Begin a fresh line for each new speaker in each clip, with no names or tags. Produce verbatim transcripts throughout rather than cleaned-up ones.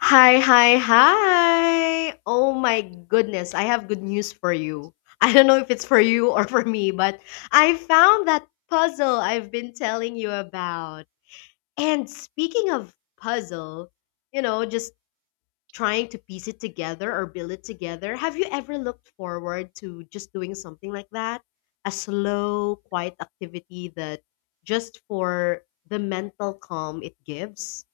Hi, hi, hi. Oh my goodness, I have good news for you. I don't know if it's for you or for me, but I found that puzzle I've been telling you about. And speaking of puzzle, you know, just trying to piece it together or build it together, have you ever looked forward to just doing something like that? A slow, quiet activity that just for the mental calm it gives?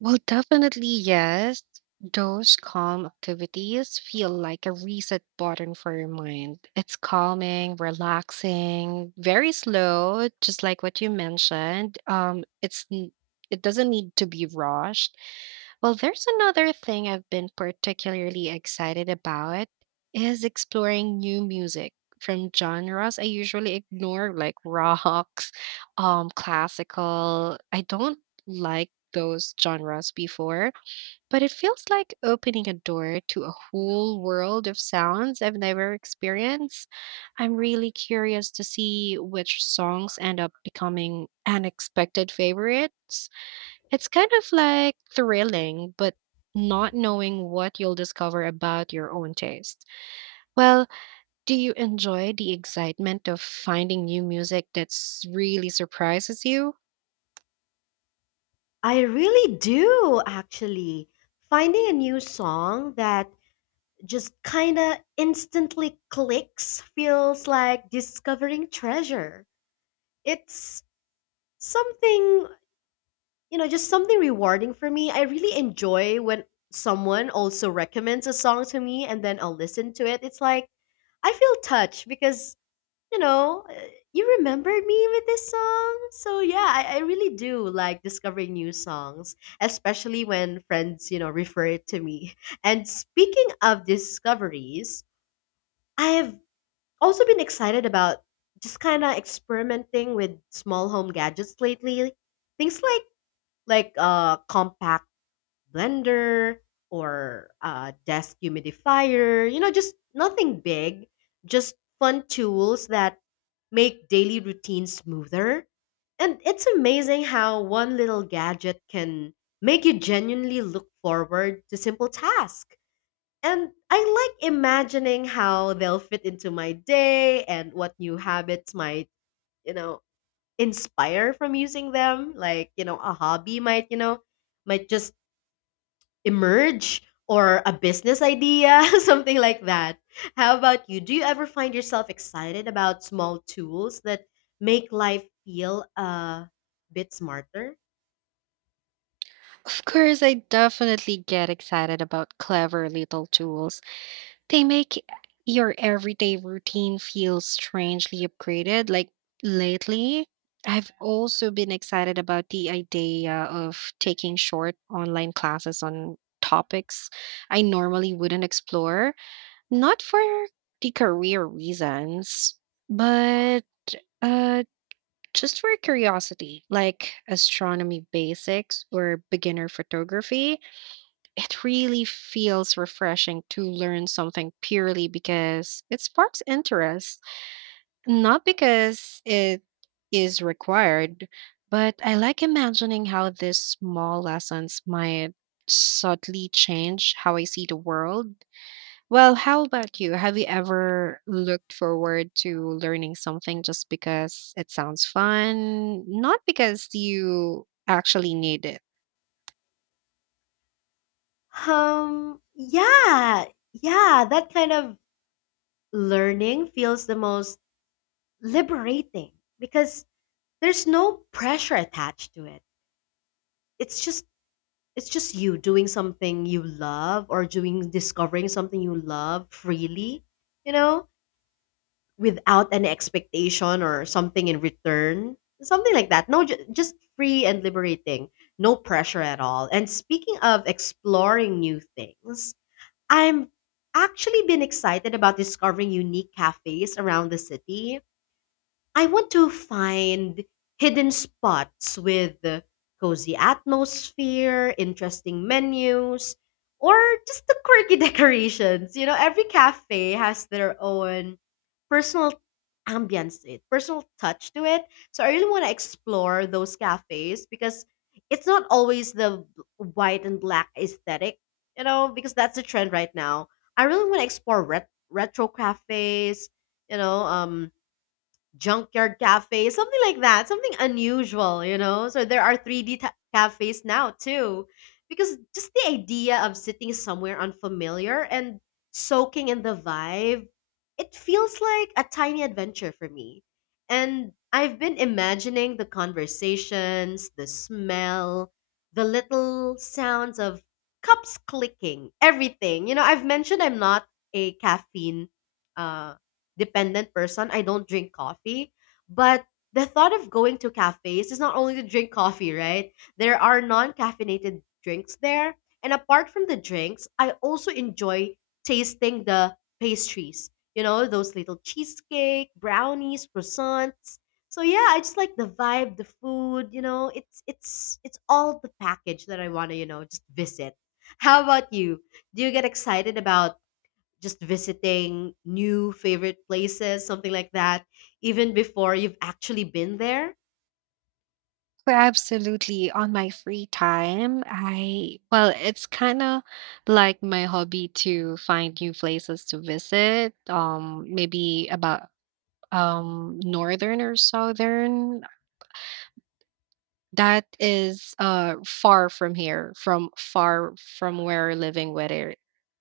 Well, definitely yes. Those calm activities feel like a reset button for your mind. It's calming, relaxing, very slow, just like what you mentioned. Um, it's n- it doesn't need to be rushed. Well, there's another thing I've been particularly excited about is exploring new music from genres I usually ignore, like rocks, um, classical. I don't like those genres before, but it feels like opening a door to a whole world of sounds I've never experienced. I'm really curious to see which songs end up becoming unexpected favorites. It's kind of like thrilling, but not knowing what you'll discover about your own taste. Well, do you enjoy the excitement of finding new music that's really surprises you?
I really do, actually. Finding a new song that just kind of instantly clicks feels like discovering treasure. It's something, you know, just something rewarding for me. I really enjoy when someone also recommends a song to me and then I'll listen to it. It's like I feel touched because you know, uh, you remembered me with this song. So yeah, I, I really do like discovering new songs, especially when friends, you know, refer it to me. And speaking of discoveries, I have also been excited about just kind of experimenting with small home gadgets lately. Things like like a compact blender or a desk humidifier, you know, just nothing big, just fun tools that make daily routines smoother. And it's amazing how one little gadget can make you genuinely look forward to simple tasks. And I like imagining how they'll fit into my day and what new habits might, you know, inspire from using them. Like, you know, a hobby might, you know, might just emerge or a business idea, something like that. How about you? Do you ever find yourself excited about small tools that make life feel a bit smarter?
Of course, I definitely get excited about clever little tools. They make your everyday routine feel strangely upgraded. Like lately, I've also been excited about the idea of taking short online classes on topics I normally wouldn't explore, not for the career reasons, but uh, just for curiosity, like astronomy basics or beginner photography. It really feels refreshing to learn something purely because it sparks interest, not because it is required, but I like imagining how these small lessons might subtly change how I see the world. Well, how about you? Have you ever looked forward to learning something just because it sounds fun, not because you actually need it?
Um, yeah, yeah, that kind of learning feels the most liberating because there's no pressure attached to it. It's just it's just you doing something you love or doing discovering something you love freely, you know? Without an expectation or something in return, something like that. No ju- Just free and liberating, no pressure at all. And speaking of exploring new things, i'm actually been excited about discovering unique cafes around the city. I want to find hidden spots with a cozy atmosphere, interesting menus, or just the quirky decorations. You know, every cafe has their own personal ambience, to it personal touch to it. So I really want to explore those cafes because it's not always the b- white and black aesthetic, you know, because that's the trend right now. I really want to explore ret- retro cafes, you know, um, junkyard cafe, something like that, something unusual, you know? So there are three D ta- cafes now too. Because just the idea of sitting somewhere unfamiliar and soaking in the vibe, it feels like a tiny adventure for me. And I've been imagining the conversations, the smell, the little sounds of cups clicking, everything. You know, I've mentioned I'm not a caffeine uh dependent person. I don't drink coffee, but the thought of going to cafes is not only to drink coffee, right? There are non-caffeinated drinks there, and apart from the drinks, I also enjoy tasting the pastries. You know, those little cheesecake, brownies, croissants. So yeah, I just like the vibe, the food, you know, it's it's it's all the package that I want to, you know, just visit. How about you? Do you get excited about just visiting new favorite places, something like that, even before you've actually been there?
Well, absolutely. On my free time, I, well, it's kind of like my hobby to find new places to visit. Um, maybe about um northern or southern. That is uh far from here, from far from where we're living, where it,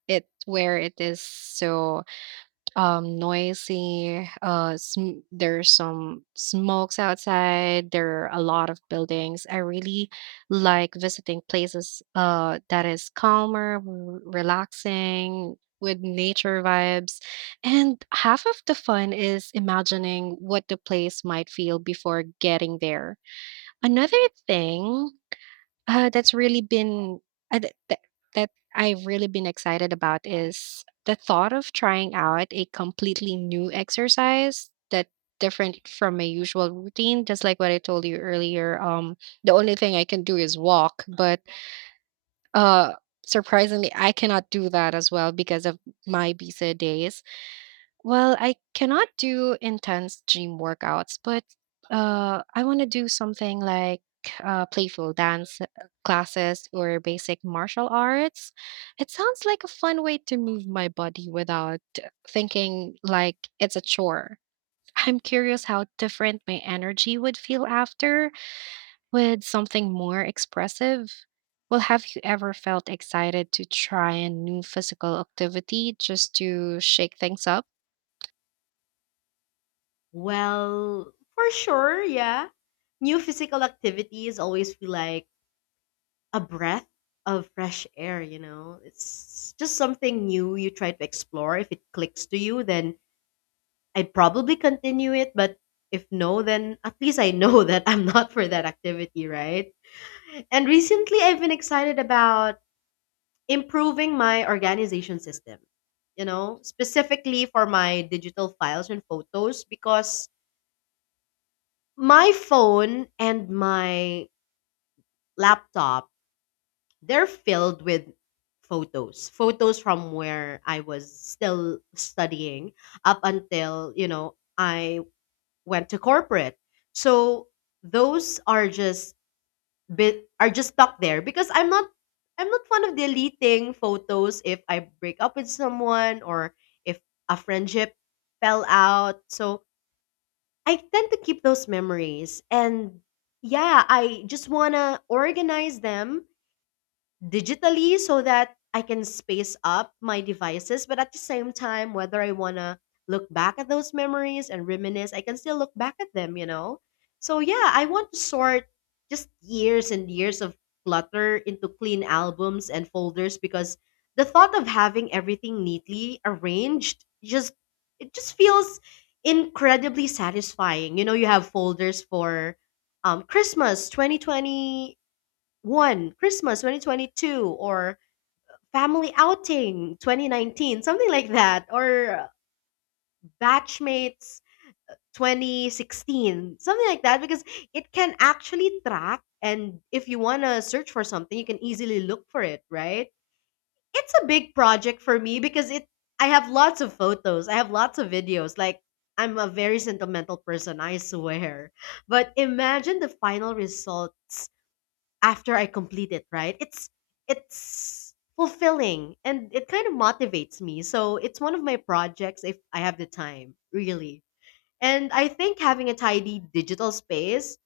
it where it is. So um noisy uh sm- there's some smokes outside, there are a lot of buildings. I really like visiting places uh that is calmer, w- relaxing with nature vibes, and half of the fun is imagining what the place might feel before getting there. Another thing uh, that's really been uh, th- th- that I've really been excited about is the thought of trying out a completely new exercise that different from my usual routine. Just like what I told you earlier, um, the only thing I can do is walk, but uh, surprisingly, I cannot do that as well because of my busy days. Well, I cannot do intense gym workouts, but uh, I want to do something like uh, playful dance uh, classes or basic martial arts. It sounds like a fun way to move my body without thinking like it's a chore. I'm curious how different my energy would feel after with something more expressive. Well, have you ever felt excited to try a new physical activity just to shake things up?
Well, for sure, yeah. New physical activities always feel like a breath of fresh air, you know? It's just something new you try to explore. If it clicks to you, then I'd probably continue it. But if no, then at least I know that I'm not for that activity, right? And recently, I've been excited about improving my organization system, you know, specifically for my digital files and photos because my phone and my laptop, they're filled with photos. Photos from where I was still studying up until, you know, I went to corporate. So those are just bit are just stuck there because I'm not I'm not fond of deleting photos if I break up with someone or if a friendship fell out. So I tend to keep those memories and yeah, I just want to organize them digitally so that I can space up my devices. But at the same time, whether I want to look back at those memories and reminisce, I can still look back at them, you know? So, yeah, I want to sort just years and years of clutter into clean albums and folders because the thought of having everything neatly arranged just it just feels incredibly satisfying. You know, you have folders for um christmas twenty twenty, one Christmas twenty twenty-two, or family outing twenty nineteen, something like that, or batchmates twenty sixteen, something like that, because it can actually track. And if you want to search for something, you can easily look for it, right? It's a big project for me because it I have lots of photos, I have lots of videos. Like, I'm a very sentimental person, I swear. But imagine the final results after I complete it, right? It's it's fulfilling and it kind of motivates me. So it's one of my projects if I have the time, really. And I think having a tidy digital space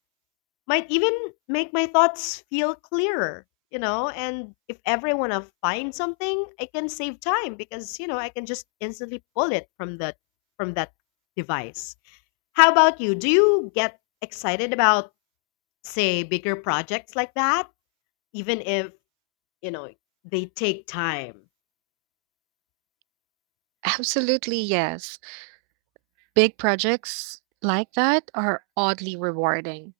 might even make my thoughts feel clearer, you know? And if ever I want to find something, I can save time because, you know, I can just instantly pull it from the from that device. How about you? Do you get excited about say bigger projects like that, even if, you know, they take time?
Absolutely, yes. Big projects like that are oddly rewarding.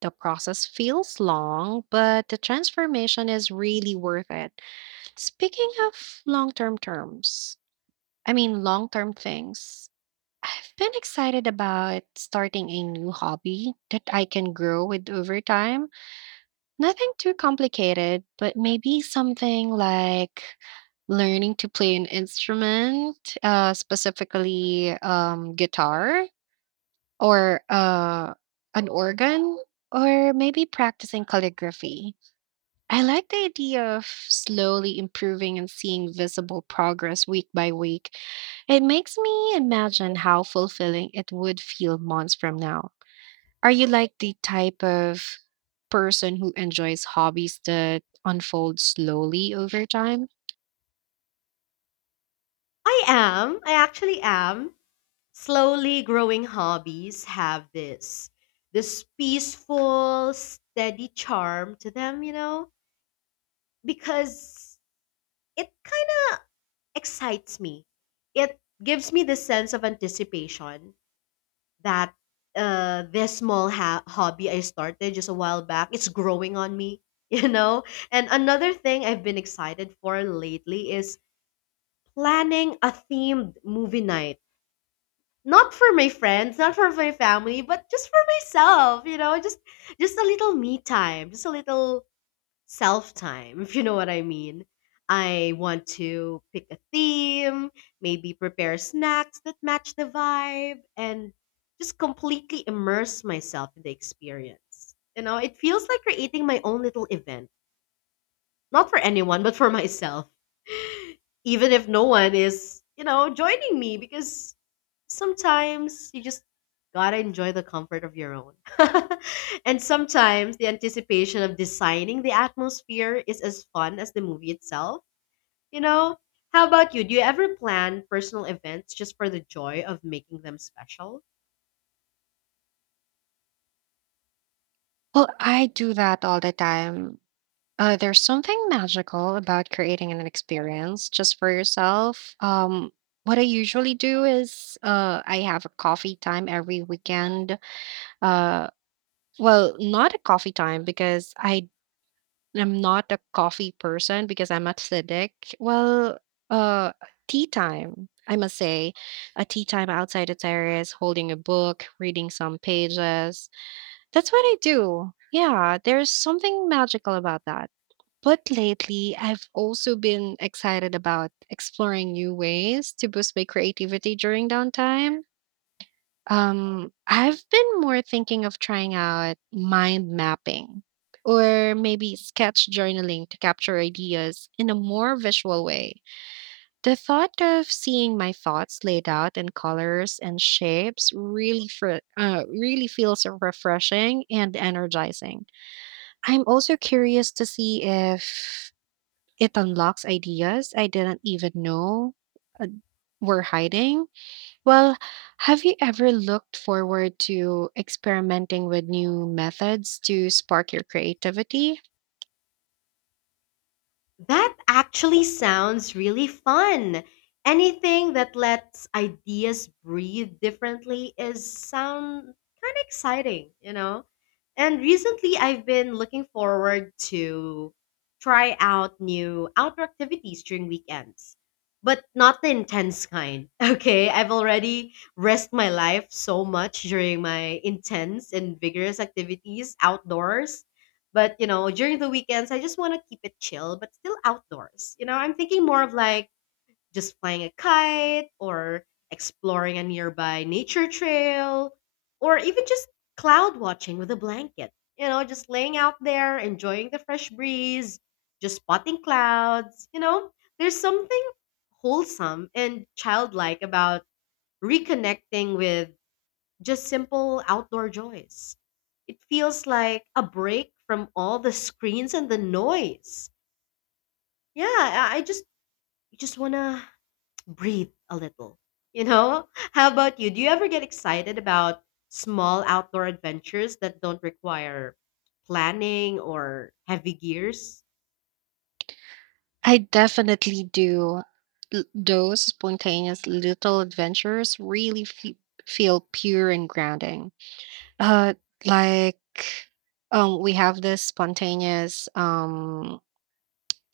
The process feels long, but the transformation is really worth it. Speaking of long term terms, I mean, Long term things, I've been excited about starting a new hobby that I can grow with over time. Nothing too complicated, but maybe something like learning to play an instrument, uh, specifically um, guitar or uh, an organ, or maybe practicing calligraphy. I like the idea of slowly improving and seeing visible progress week by week. It makes me imagine how fulfilling it would feel months from now. Are you like the type of person who enjoys hobbies that unfold slowly over time?
I am, I actually am. Slowly growing hobbies have this this peaceful, steady charm to them, you know, because it kind of excites me. It gives me the sense of anticipation that uh this small ha- hobby I started just a while back, it's growing on me, you know? And another thing I've been excited for lately is planning a themed movie night, not for my friends, not for my family, but just for myself, you know? just just a little me time, just a little self time. If you know what I mean, I want to pick a theme, maybe prepare snacks that match the vibe, and just completely immerse myself in the experience. You know, it feels like creating my own little event, not for anyone but for myself, even if no one is, you know, joining me, because sometimes you just gotta enjoy the comfort of your own. And sometimes the anticipation of designing the atmosphere is as fun as the movie itself, you know? How about you? Do you ever plan personal events just for the joy of making them special?
Well, I do that all the time. Uh, there's something magical about creating an experience just for yourself. Um, what I usually do is uh, I have a coffee time every weekend. Uh, well, not a coffee time because I I'm not a coffee person because I'm acidic. Well, uh, Tea time, I must say, a tea time outside the terrace, holding a book, reading some pages. That's what I do. Yeah, there's something magical about that. But lately, I've also been excited about exploring new ways to boost my creativity during downtime. Um, I've been more thinking of trying out mind mapping or maybe sketch journaling to capture ideas in a more visual way. The thought of seeing my thoughts laid out in colors and shapes really fr- uh, really feels refreshing and energizing. I'm also curious to see if it unlocks ideas I didn't even know were hiding. Well, have you ever looked forward to experimenting with new methods to spark your creativity?
That actually sounds really fun. Anything that lets ideas breathe differently is sound kind of exciting, you know? And recently, I've been looking forward to try out new outdoor activities during weekends, but not the intense kind. Okay, I've already risked my life so much during my intense and vigorous activities outdoors. But you know, during the weekends, I just want to keep it chill, but still outdoors. You know, I'm thinking more of like just flying a kite or exploring a nearby nature trail or even just cloud watching with a blanket. You know, just laying out there, enjoying the fresh breeze, just spotting clouds. You know, there's something wholesome and childlike about reconnecting with just simple outdoor joys. It feels like a break from all the screens and the noise. Yeah, I I just just want to breathe a little. You know? How about you? Do you ever get excited about small outdoor adventures that don't require planning or heavy gears?
I definitely do. L- Those spontaneous little adventures really fe- feel pure and grounding. Uh, like um, we have this spontaneous um,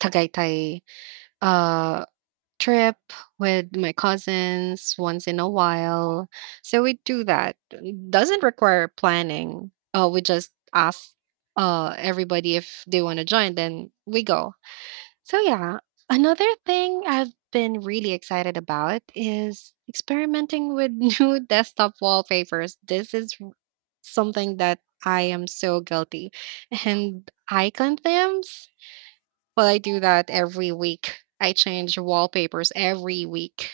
Tagaytay uh, trip with my cousins once in a while. So we do that. It doesn't require planning. Uh, we just ask uh, everybody if they want to join, then we go. So, yeah, another thing I've been really excited about is experimenting with new desktop wallpapers. This is r- something that I am so guilty. And icon themes? Well, I do that every week. I change wallpapers every week.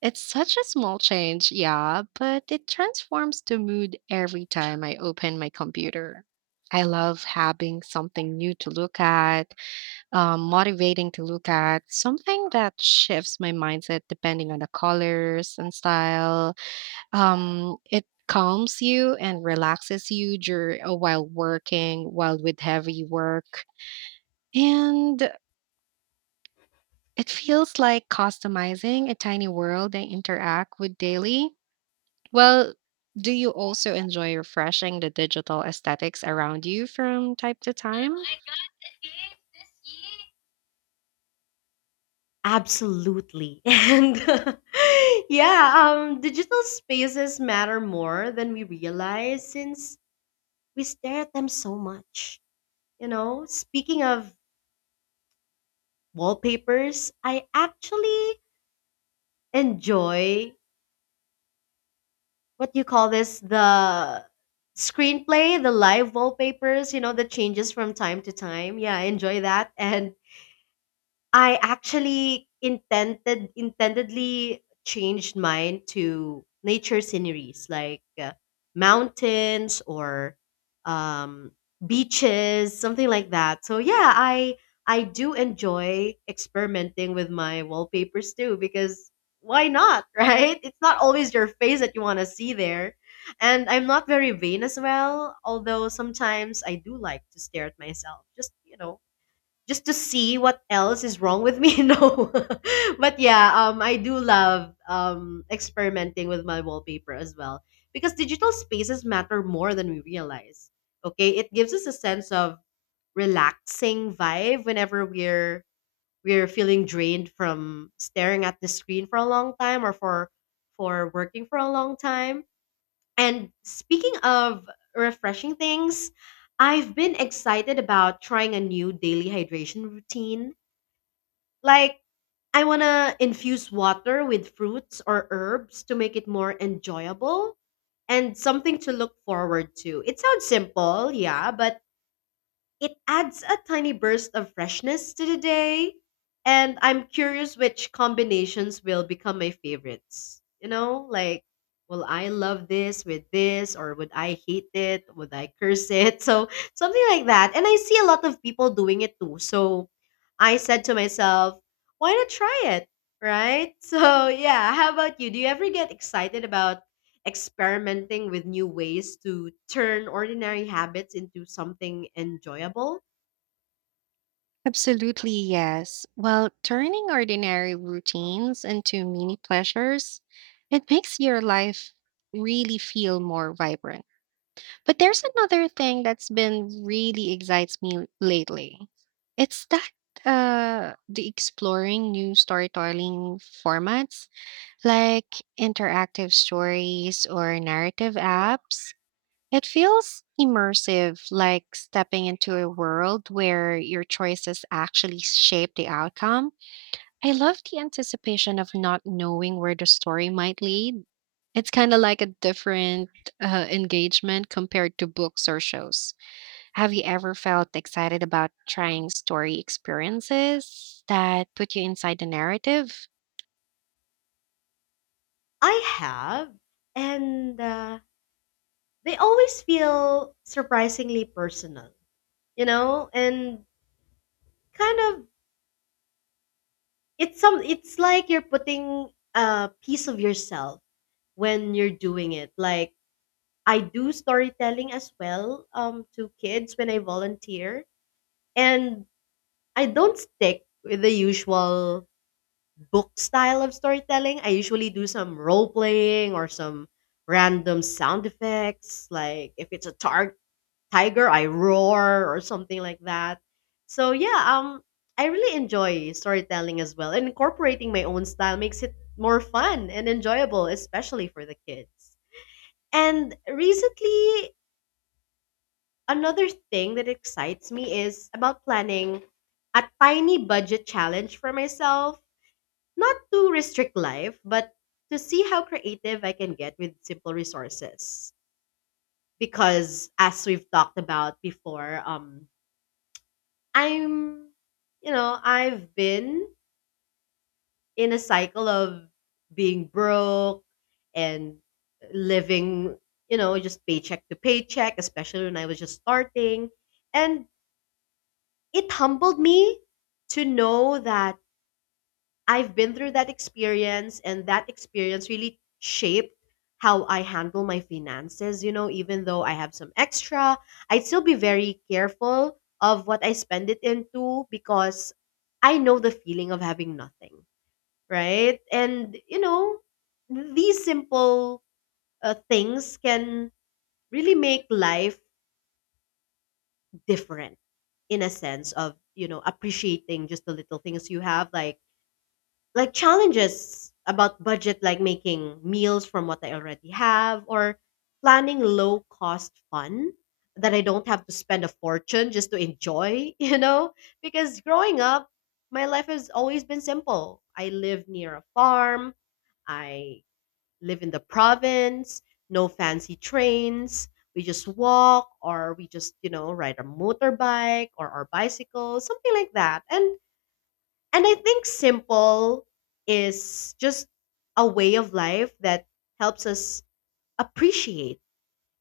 It's such a small change, yeah, but it transforms the mood every time I open my computer. I love having something new to look at, um, motivating to look at, something that shifts my mindset depending on the colors and style. Um, it calms you and relaxes you dur- uh, while working, while with heavy work. And it feels like customizing a tiny world they interact with daily. Well, do you also enjoy refreshing the digital aesthetics around you from time to time?
Absolutely. And yeah, um, digital spaces matter more than we realize since we stare at them so much. You know, speaking of wallpapers, I actually enjoy what do you call this, the screenplay, the live wallpapers, you know, that changes from time to time. Yeah, I enjoy that. And I actually intended intendedly changed mine to nature sceneries like uh, mountains or um, beaches, something like that. So yeah, I I do enjoy experimenting with my wallpapers too because why not, right? It's not always your face that you want to see there. And I'm not very vain as well, although sometimes I do like to stare at myself. Just, you know, just to see what else is wrong with me no but yeah um I do love um experimenting with my wallpaper as well because digital spaces matter more than we realize. Okay, it gives us a sense of relaxing vibe whenever we're we're feeling drained from staring at the screen for a long time or for for working for a long time. And speaking of refreshing things, I've been excited about trying a new daily hydration routine. Like, I want to infuse water with fruits or herbs to make it more enjoyable and something to look forward to. It sounds simple, yeah, but it adds a tiny burst of freshness to the day, and I'm curious which combinations will become my favorites. You know, like, will I love this with this, or would I hate it? Would I curse it? So, something like that. And I see a lot of people doing it too. So, I said to myself, why not try it? Right? So, yeah, how about you? Do you ever get excited about experimenting with new ways to turn ordinary habits into something enjoyable?
Absolutely, yes. Well, turning ordinary routines into mini pleasures, it makes your life really feel more vibrant. But there's another thing that's been really excites me lately. It's that uh the exploring new storytelling formats like interactive stories or narrative apps. It feels immersive, like stepping into a world where your choices actually shape the outcome. I love the anticipation of not knowing where the story might lead. It's kind of like a different uh, engagement compared to books or shows. Have you ever felt excited about trying story experiences that put you inside the narrative?
I have, and uh, they always feel surprisingly personal, you know, and kind of it's some it's like you're putting a piece of yourself when you're doing it. Like I do storytelling as well um to kids when I volunteer, and I don't stick with the usual book style of storytelling. I usually do some role playing or some random sound effects. Like if it's a tar- tiger, I roar or something like that. So yeah, um, I really enjoy storytelling as well. And incorporating my own style makes it more fun and enjoyable, especially for the kids. And recently, another thing that excites me is about planning a tiny budget challenge for myself, not to restrict life, but to see how creative I can get with simple resources. Because as we've talked about before, um, I'm, you know, I've been in a cycle of being broke and living, you know, just paycheck to paycheck, especially when I was just starting. And it humbled me to know that I've been through that experience, and that experience really shaped how I handle my finances. You know, even though I have some extra, I'd still be very careful of what I spend it into because I know the feeling of having nothing, right? And, you know, these simple uh, things can really make life different in a sense of, you know, appreciating just the little things you have, like like challenges about budget like making meals from what I already have or planning low cost fun that I don't have to spend a fortune just to enjoy, you know? Because growing up, my life has always been simple. I live near a farm, I live in the province, no fancy trains. We just walk or we just, you know, ride a motorbike or our bicycle, something like that. And and I think simple is just a way of life that helps us appreciate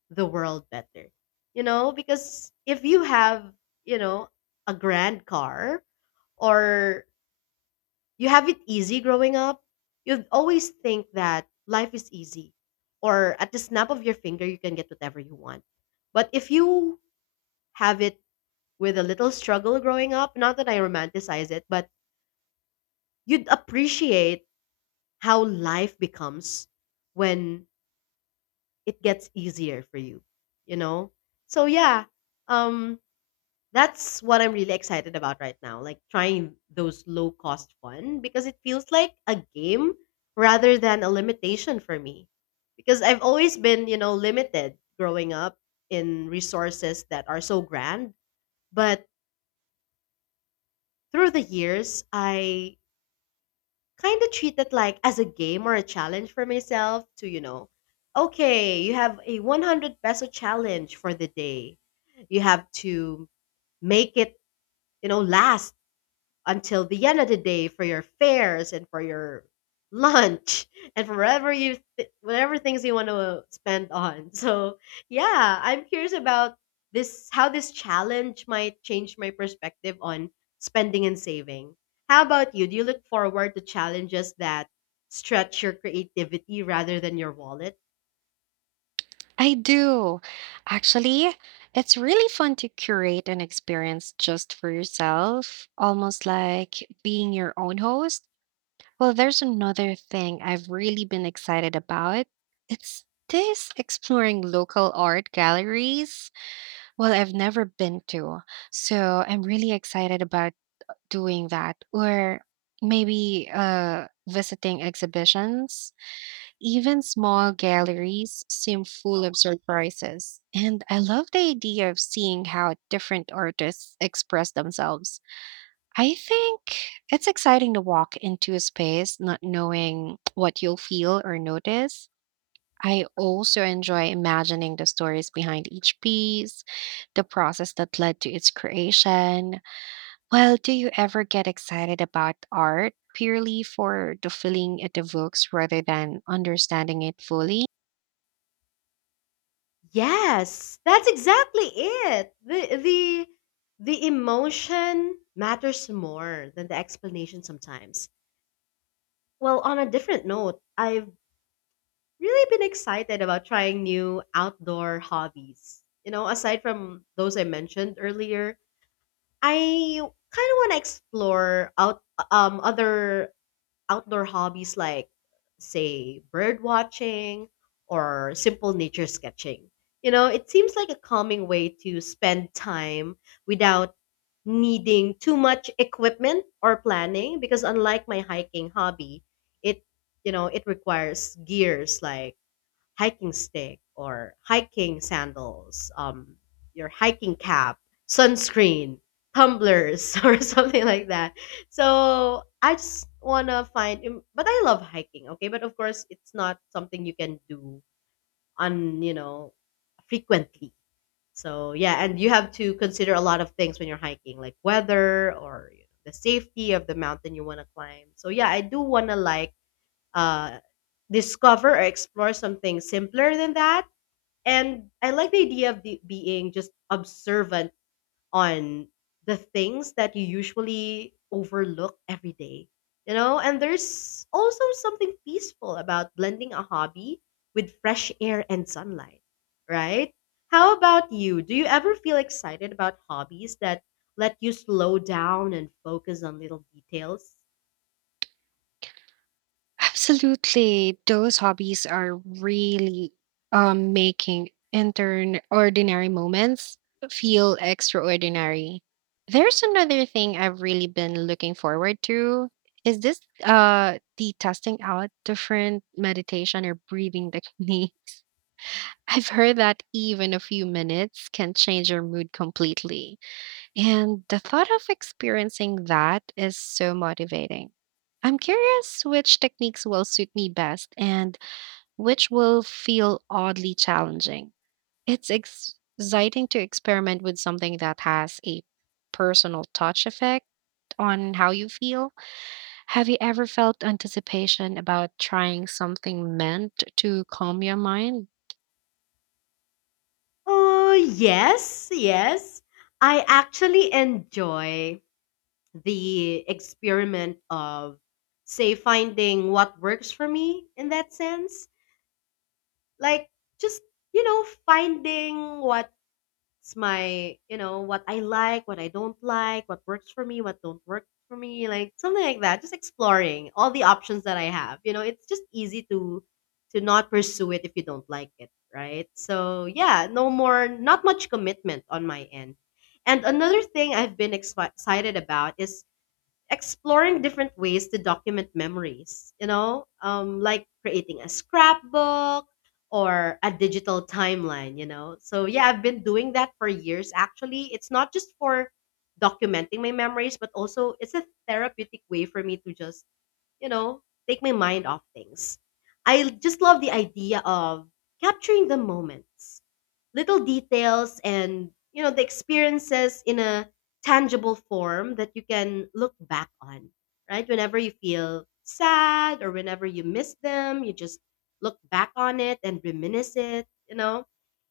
the world better. You know, because if you have, you know, a grand car or you have it easy growing up, you would always think that life is easy or at the snap of your finger you can get whatever you want. But if you have it with a little struggle growing up, not that I romanticize it, but you'd appreciate how life becomes when it gets easier for you, you know. So yeah, um that's what I'm really excited about right now, like trying those low cost fun because it feels like a game rather than a limitation for me, because I've always been, you know, limited growing up in resources that are so grand. But through the years I kind of treat it like as a game or a challenge for myself to, you know, okay, you have a one hundred peso challenge for the day. You have to make it, you know, last until the end of the day for your fares and for your lunch and for whatever you th- whatever things you want to spend on. So yeah, I'm curious about this how this challenge might change my perspective on spending and saving. How about you? Do you look forward to challenges that stretch your creativity rather than your wallet?
I do. Actually, it's really fun to curate an experience just for yourself, almost like being your own host. Well, there's another thing I've really been excited about. It's this exploring local art galleries. Well, I've never been to, so I'm really excited about doing that or maybe uh, visiting exhibitions. Even small galleries seem full of surprises. And I love the idea of seeing how different artists express themselves. I think it's exciting to walk into a space not knowing what you'll feel or notice. I also enjoy imagining the stories behind each piece, the process that led to its creation. Well, do you ever get excited about art purely for the feeling it evokes rather than understanding it fully?
Yes, that's exactly it. The the the emotion matters more than the explanation sometimes. Well, on a different note, I've really been excited about trying new outdoor hobbies. You know, aside from those I mentioned earlier, I kind of want to explore out um other outdoor hobbies like, say, bird watching or simple nature sketching. You know, it seems like a calming way to spend time without needing too much equipment or planning, because unlike my hiking hobby, it, you know, it requires gears like hiking stick or hiking sandals, um, your hiking cap, sunscreen, tumblers, or something like that. So I just wanna find, im- but I love hiking. Okay, but of course it's not something you can do on, you know, frequently. So yeah, and you have to consider a lot of things when you're hiking, like weather or, you know, the safety of the mountain you want to climb. So yeah, I do want to like uh discover or explore something simpler than that, and I like the idea of the, being just observant on the things that you usually overlook every day. You know, and there's also something peaceful about blending a hobby with fresh air and sunlight, right? How about you? Do you ever feel excited about hobbies that let you slow down and focus on little details?
Absolutely. Those hobbies are really um, making intern ordinary moments feel extraordinary. There's another thing I've really been looking forward to. Is this uh the testing out different meditation or breathing technique? I've heard that even a few minutes can change your mood completely. And the thought of experiencing that is so motivating. I'm curious which techniques will suit me best and which will feel oddly challenging. It's ex- exciting to experiment with something that has a personal touch effect on how you feel. Have you ever felt anticipation about trying something meant to calm your mind?
Oh, yes, yes. I actually enjoy the experiment of, say, finding what works for me in that sense. Like just, you know, finding what's my, you know, what I like, what I don't like, what works for me, what don't work for me, like something like that, just exploring all the options that I have. You know, it's just easy to to not pursue it if you don't like it, right? So yeah, no more, not much commitment on my end. And another thing I've been expi- excited about is exploring different ways to document memories, you know, um, like creating a scrapbook or a digital timeline, you know. So, yeah, I've been doing that for years actually. It's not just for documenting my memories, but also it's a therapeutic way for me to just, you know, take my mind off things. I just love the idea of capturing the moments, little details, and, you know, the experiences in a tangible form that you can look back on, right? Whenever you feel sad or whenever you miss them, you just look back on it and reminisce it, you know?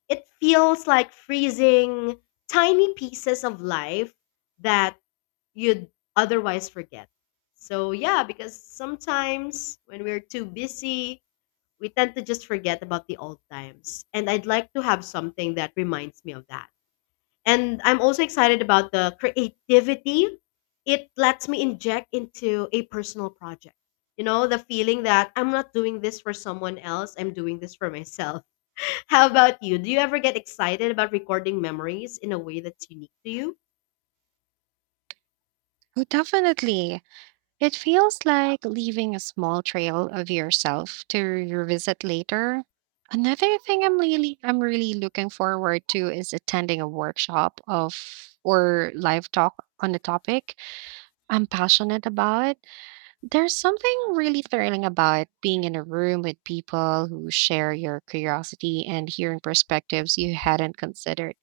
It feels like freezing tiny pieces of life that you'd otherwise forget. So, yeah, because sometimes when we're too busy, we tend to just forget about the old times. And I'd like to have something that reminds me of that. And I'm also excited about the creativity it lets me inject into a personal project. You know, the feeling that I'm not doing this for someone else, I'm doing this for myself. How about you? Do you ever get excited about recording memories in a way that's unique to you?
Oh, definitely. It feels like leaving a small trail of yourself to revisit later. Another thing I'm really I'm really looking forward to is attending a workshop of or live talk on a topic I'm passionate about. There's something really thrilling about being in a room with people who share your curiosity and hearing perspectives you hadn't considered.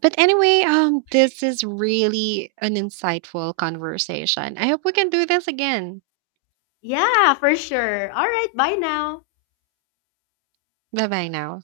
But anyway, um, this is really an insightful conversation. I hope we can do this again.
Yeah, for sure. All right, bye now.
Bye-bye now.